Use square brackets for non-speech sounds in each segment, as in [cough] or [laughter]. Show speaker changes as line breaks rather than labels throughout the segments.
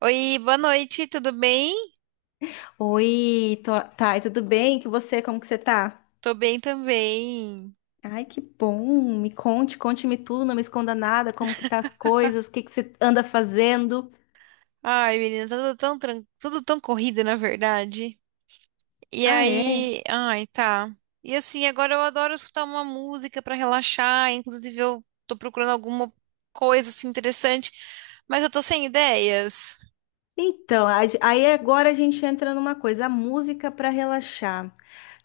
Oi, boa noite, tudo bem?
Oi, tô... tá, e tudo bem? Que você, como que você tá?
Tô bem também.
Ai, que bom. Me conte, conte-me tudo, não me esconda nada, como que tá as coisas, o que que você anda fazendo?
Ai, menina, tá tudo tão corrido, na verdade. E
Ah, é.
aí, ai, tá. E assim, agora eu adoro escutar uma música pra relaxar, inclusive eu tô procurando alguma coisa assim interessante, mas eu tô sem ideias.
Então, aí agora a gente entra numa coisa, a música pra relaxar.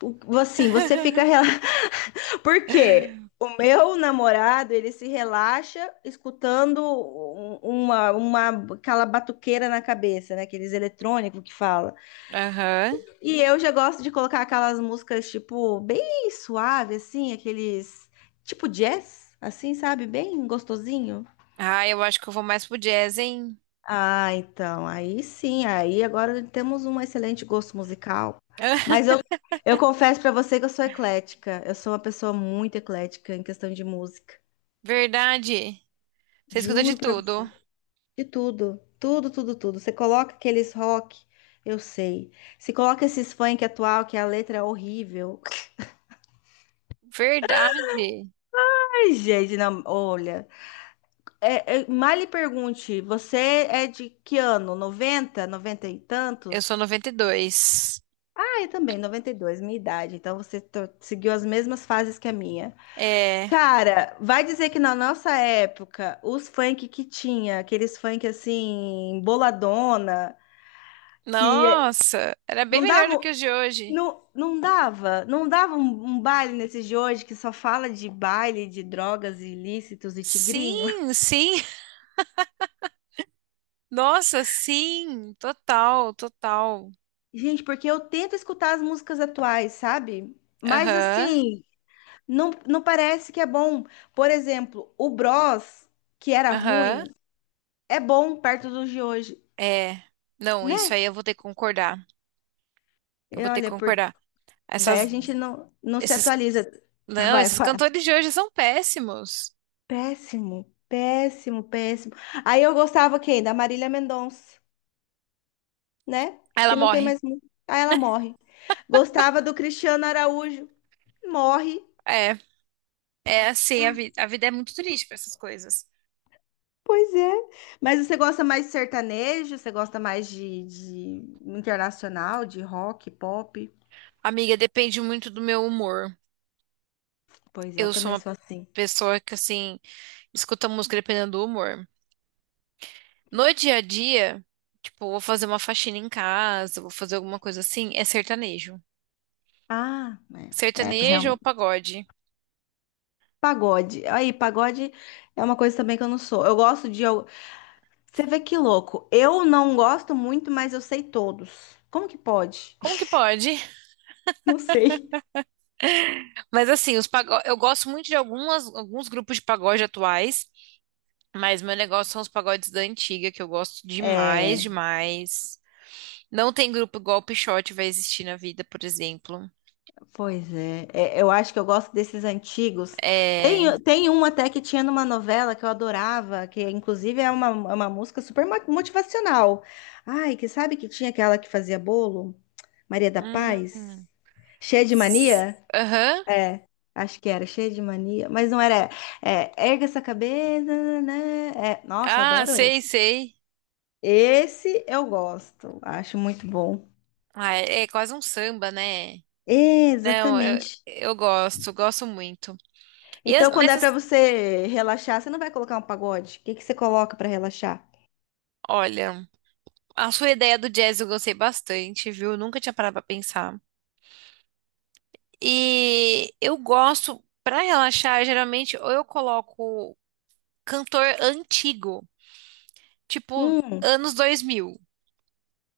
Assim, você fica rela...
[laughs]
[laughs] Por quê? O meu namorado, ele se relaxa escutando uma aquela batuqueira na cabeça, né? Aqueles eletrônicos que fala.
Aham.
E eu já gosto de colocar aquelas músicas, tipo, bem suave, assim, aqueles. Tipo jazz, assim, sabe? Bem gostosinho.
Ah, eu acho que eu vou mais pro jazz, hein?
Ah, então, aí sim, aí agora temos um excelente gosto musical. Mas
[laughs]
eu, eu confesso pra você que eu sou eclética. Eu sou uma pessoa muito eclética em questão de música.
Verdade. Você escuta de
Juro pra
tudo.
você de tudo. Tudo, tudo, tudo. Você coloca aqueles rock, eu sei. Se coloca esses funk atual, que a letra é horrível. [laughs]
Verdade.
Ai, gente, não, olha. Mal lhe pergunte, você é de que ano? 90, 90 e
Eu sou
tantos?
92.
Ah, eu também, 92 minha idade. Então você seguiu as mesmas fases que a minha.
É.
Cara, vai dizer que na nossa época, os funk que tinha, aqueles funk assim, boladona, que
Nossa, era bem
não
melhor do que
davam,
os de hoje.
não dava um baile nesses de hoje que só fala de baile, de drogas ilícitos e tigrinho.
Sim, sim. [laughs] Nossa, sim. Total, total.
Gente, porque eu tento escutar as músicas atuais, sabe? Mas
Aham,
assim, não parece que é bom. Por exemplo, o Bros, que era
aham.
ruim, é bom perto dos de hoje,
É. Não, isso
né?
aí eu vou ter que concordar. Eu
E
vou ter que
olha, por
concordar.
daí a
Essas,
gente não se
esses,
atualiza. [laughs]
não,
Vai,
Esses
vai.
cantores de hoje são péssimos.
Péssimo, péssimo, péssimo. Aí eu gostava quem? Da Marília Mendonça, né?
Ela
Que não tem
morre.
mais. Aí ela morre. Gostava do Cristiano Araújo, morre.
É, é assim, a vida é muito triste para essas coisas.
Pois é. Mas você gosta mais de sertanejo? Você gosta mais de internacional, de rock, pop?
Amiga, depende muito do meu humor.
Pois é, eu
Eu sou
também
uma
sou assim.
pessoa que, assim, escuta música dependendo do humor. No dia a dia, tipo, vou fazer uma faxina em casa, vou fazer alguma coisa assim, é sertanejo.
Ah, é, é
Sertanejo ou
realmente.
pagode?
Pagode. Aí, pagode é uma coisa também que eu não sou. Eu gosto de. Al- Você vê que louco. Eu não gosto muito, mas eu sei todos. Como que pode?
Como que
[laughs]
pode?
Não sei.
[laughs] Mas assim, os pago... eu gosto muito de alguns grupos de pagode atuais, mas meu negócio são os pagodes da antiga, que eu gosto demais,
É.
demais. Não tem grupo igual o Pixote vai existir na vida, por exemplo.
Pois é. É, eu acho que eu gosto desses antigos.
É.
Tem um até que tinha numa novela que eu adorava, que inclusive é uma música super motivacional. Ai, que sabe que tinha aquela que fazia bolo? Maria da
Hum.
Paz? Cheia de mania?
Aham.
É, acho que era cheia de mania, mas não era. É, erga essa cabeça, né? É, nossa, eu
Ah,
adoro
sei,
esse.
sei.
Esse eu gosto, acho muito bom.
Ah, é é quase um samba, né? Não, eu,
Exatamente.
eu gosto, gosto muito. E as-
Então, quando
mas,
é
as-
pra você relaxar, você não vai colocar um pagode? O que que você coloca pra relaxar?
Olha, a sua ideia do jazz eu gostei bastante, viu? Nunca tinha parado pra pensar. E eu gosto, pra relaxar, geralmente, ou eu coloco cantor antigo, tipo
Hum,
anos 2000,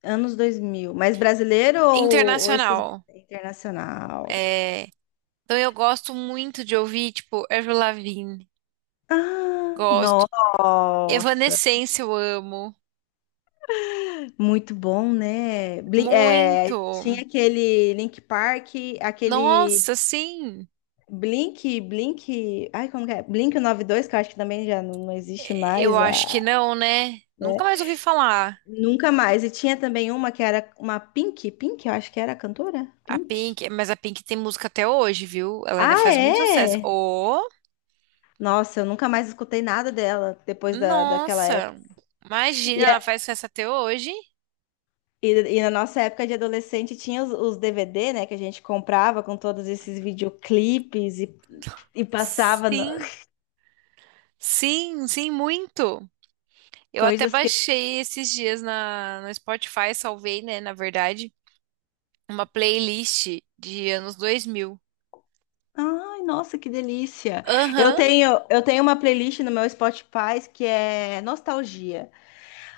anos 2000. Mas brasileiro ou esses
internacional.
internacional?
É, então eu gosto muito de ouvir, tipo, Avril Lavigne,
Ah,
gosto.
nossa,
Evanescence eu amo,
muito bom, né? É,
muito.
tinha aquele Link Park, aquele
Nossa, sim.
Ai, como que é? Blink 92, que eu acho que também já não existe
Eu
mais,
acho que
a,
não, né?
né?
Nunca mais ouvi falar.
Nunca mais. E tinha também uma que era uma eu acho que era a cantora,
A
Pink.
Pink, mas a Pink tem música até hoje, viu? Ela ainda
Ah,
faz muito sucesso.
é?
Oh,
Nossa, eu nunca mais escutei nada dela depois da, daquela
nossa!
época.
Imagina,
E,
ela
a-
faz sucesso até hoje?
e na nossa época de adolescente tinha os DVDs, né, que a gente comprava com todos esses videoclipes e, e passava.
Sim, sim, sim, muito.
[laughs]
Eu até
coisas que.
baixei esses dias no Spotify, salvei, né, na verdade, uma playlist de anos 2000.
Ai, nossa, que delícia! Eu
Aham.
tenho, eu tenho uma playlist no meu Spotify que é nostalgia.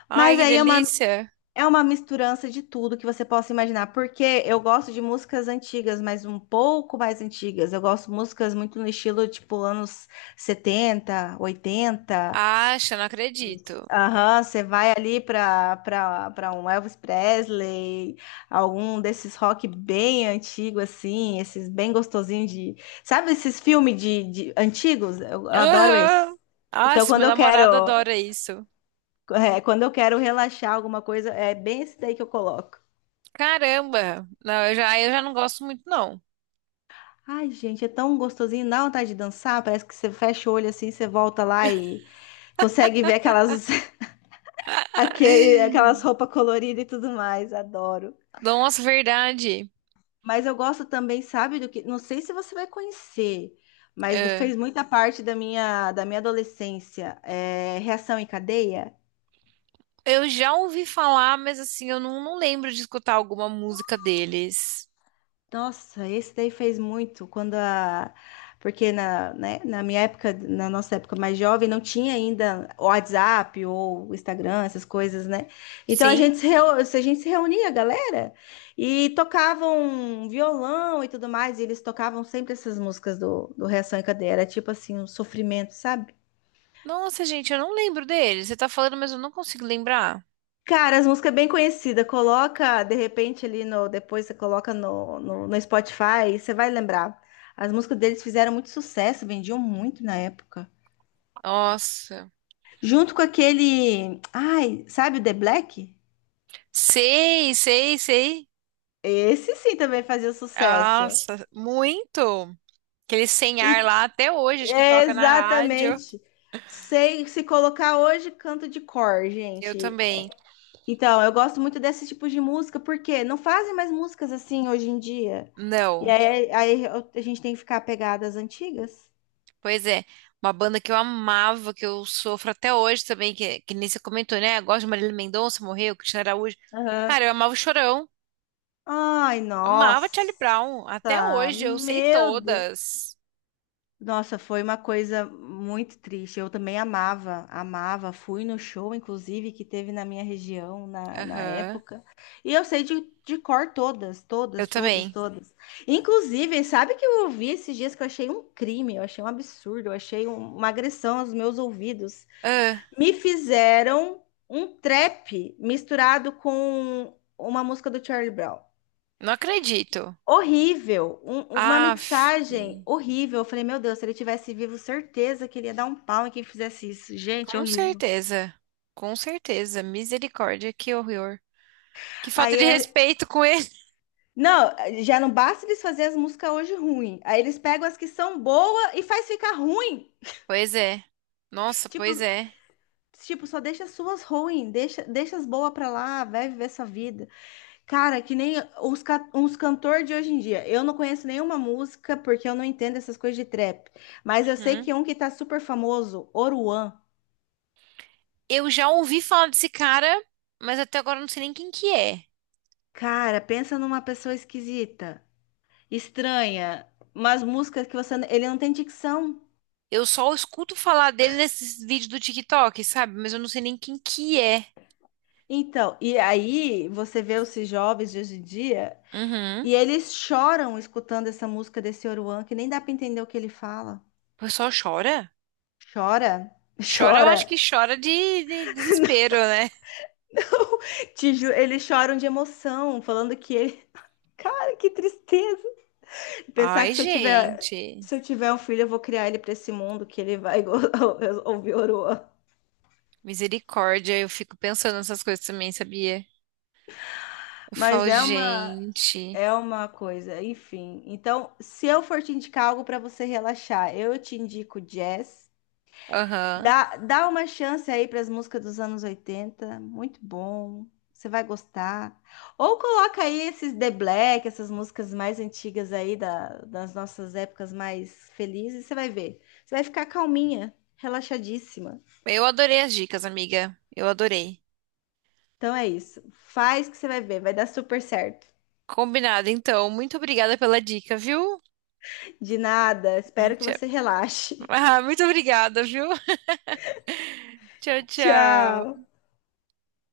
Ai,
Mas
que
aí é uma
delícia.
É uma misturança de tudo que você possa imaginar, porque eu gosto de músicas antigas, mas um pouco mais antigas. Eu gosto de músicas muito no estilo tipo anos 70, 80.
Acha, não acredito.
Aham, você vai ali para um Elvis Presley, algum desses rock bem antigo assim, esses bem gostosinhos de, sabe esses filmes de antigos? Eu adoro
Aham.
esses. Então
Nossa,
quando
meu
eu
namorado
quero,
adora isso.
quando eu quero relaxar alguma coisa, é bem esse daí que eu coloco.
Caramba! Não, eu já não gosto muito, não.
Ai, gente, é tão gostosinho, dá vontade de dançar. Parece que você fecha o olho assim, você volta lá e consegue ver aquelas, [laughs] aquelas
[laughs]
roupas coloridas e tudo mais. Adoro.
Nossa, verdade.
Mas eu gosto também, sabe, do que. Não sei se você vai conhecer, mas
É.
fez muita parte da minha adolescência. É, Reação em Cadeia.
Eu já ouvi falar, mas assim, eu não, não lembro de escutar alguma música deles.
Nossa, esse daí fez muito quando a. Porque na, né, na minha época, na nossa época mais jovem, não tinha ainda o WhatsApp ou o Instagram, essas coisas, né? Então
Sim?
a gente se reunia, galera, e tocavam violão e tudo mais, e eles tocavam sempre essas músicas do, do Reação em Cadeia. Era tipo assim, um sofrimento, sabe?
Nossa, gente, eu não lembro deles. Você tá falando, mas eu não consigo lembrar.
Cara, as músicas é bem conhecidas, coloca de repente ali no. Depois você coloca no Spotify, você vai lembrar. As músicas deles fizeram muito sucesso, vendiam muito na época.
Nossa.
Junto com aquele. Ai, sabe o The Black?
Sei, sei, sei.
Esse sim também fazia sucesso.
Nossa, muito. Aquele sem ar
E,
lá até hoje, acho que toca na rádio.
exatamente. Sei, se colocar hoje, canto de cor,
Eu
gente.
também.
Então, eu gosto muito desse tipo de música, porque não fazem mais músicas assim hoje em dia.
Não.
A gente tem que ficar apegado às antigas.
Pois é, uma banda que eu amava, que eu sofro até hoje também, que nem você comentou, né? Eu gosto de Marília Mendonça, morreu, Cristiano Araújo. Cara,
Aham.
eu amava o Chorão,
Ai,
amava Charlie
nossa,
Brown, até hoje eu sei
meu Deus.
todas.
Nossa, foi uma coisa muito triste. Eu também amava, amava. Fui no show, inclusive, que teve na minha região na, na
Aham,
época. E eu sei de cor todas,
eu
todas, todas,
também.
todas. Inclusive, sabe que eu ouvi esses dias que eu achei um crime, eu achei um absurdo, uma agressão aos meus ouvidos.
Ah,
Me fizeram um trap misturado com uma música do Charlie Brown.
não acredito.
Horrível, uma
Aff,
mixagem horrível. Eu falei, meu Deus, se ele tivesse vivo, certeza que ele ia dar um pau em quem fizesse isso. Gente,
com
horrível.
certeza, com certeza, misericórdia, que horror. Que falta
Aí
de
é...
respeito com ele.
Não, já não basta eles fazerem as músicas hoje ruim. Aí eles pegam as que são boas e faz ficar ruim.
Pois é, nossa,
Tipo,
pois é.
só deixa as suas ruins, deixa as boas pra lá, vai viver sua vida. Cara, que nem os, uns cantores de hoje em dia. Eu não conheço nenhuma música porque eu não entendo essas coisas de trap. Mas eu sei que um que tá super famoso, Oruan.
Eu já ouvi falar desse cara, mas até agora eu não sei nem quem que é.
Cara, pensa numa pessoa esquisita, estranha, umas músicas que você, ele não tem dicção.
Eu só escuto falar dele nesses vídeos do TikTok, sabe? Mas eu não sei nem quem que é.
Então, e aí você vê esses jovens de hoje em dia
Uhum.
e
O
eles choram escutando essa música desse Oruan, que nem dá pra entender o que ele fala.
pessoal chora?
Chora, [laughs]
Chora, eu
chora.
acho que chora de desespero, né?
[laughs] Eles choram de emoção, falando que ele, [laughs] cara, que tristeza. Pensar
Ai,
que se eu tiver
gente.
Se eu tiver um filho, eu vou criar ele pra esse mundo que ele vai [laughs] ouvir Oruan.
Misericórdia, eu fico pensando nessas coisas também, sabia? Eu
Mas
falo,
é uma,
gente.
É uma coisa, enfim. Então, se eu for te indicar algo para você relaxar, eu te indico jazz.
Aham.
Dá uma chance aí para as músicas dos anos 80, muito bom. Você vai gostar. Ou coloca aí esses The Black, essas músicas mais antigas das nossas épocas mais felizes, você vai ver. Você vai ficar calminha, relaxadíssima.
Eu adorei as dicas, amiga. Eu adorei.
Então é isso. Faz que você vai ver, vai dar super certo.
Combinado, então. Muito obrigada pela dica, viu?
De nada, espero que
[laughs]
você relaxe.
Ah, muito obrigada, viu? Tchau,
[laughs]
tchau.
Tchau.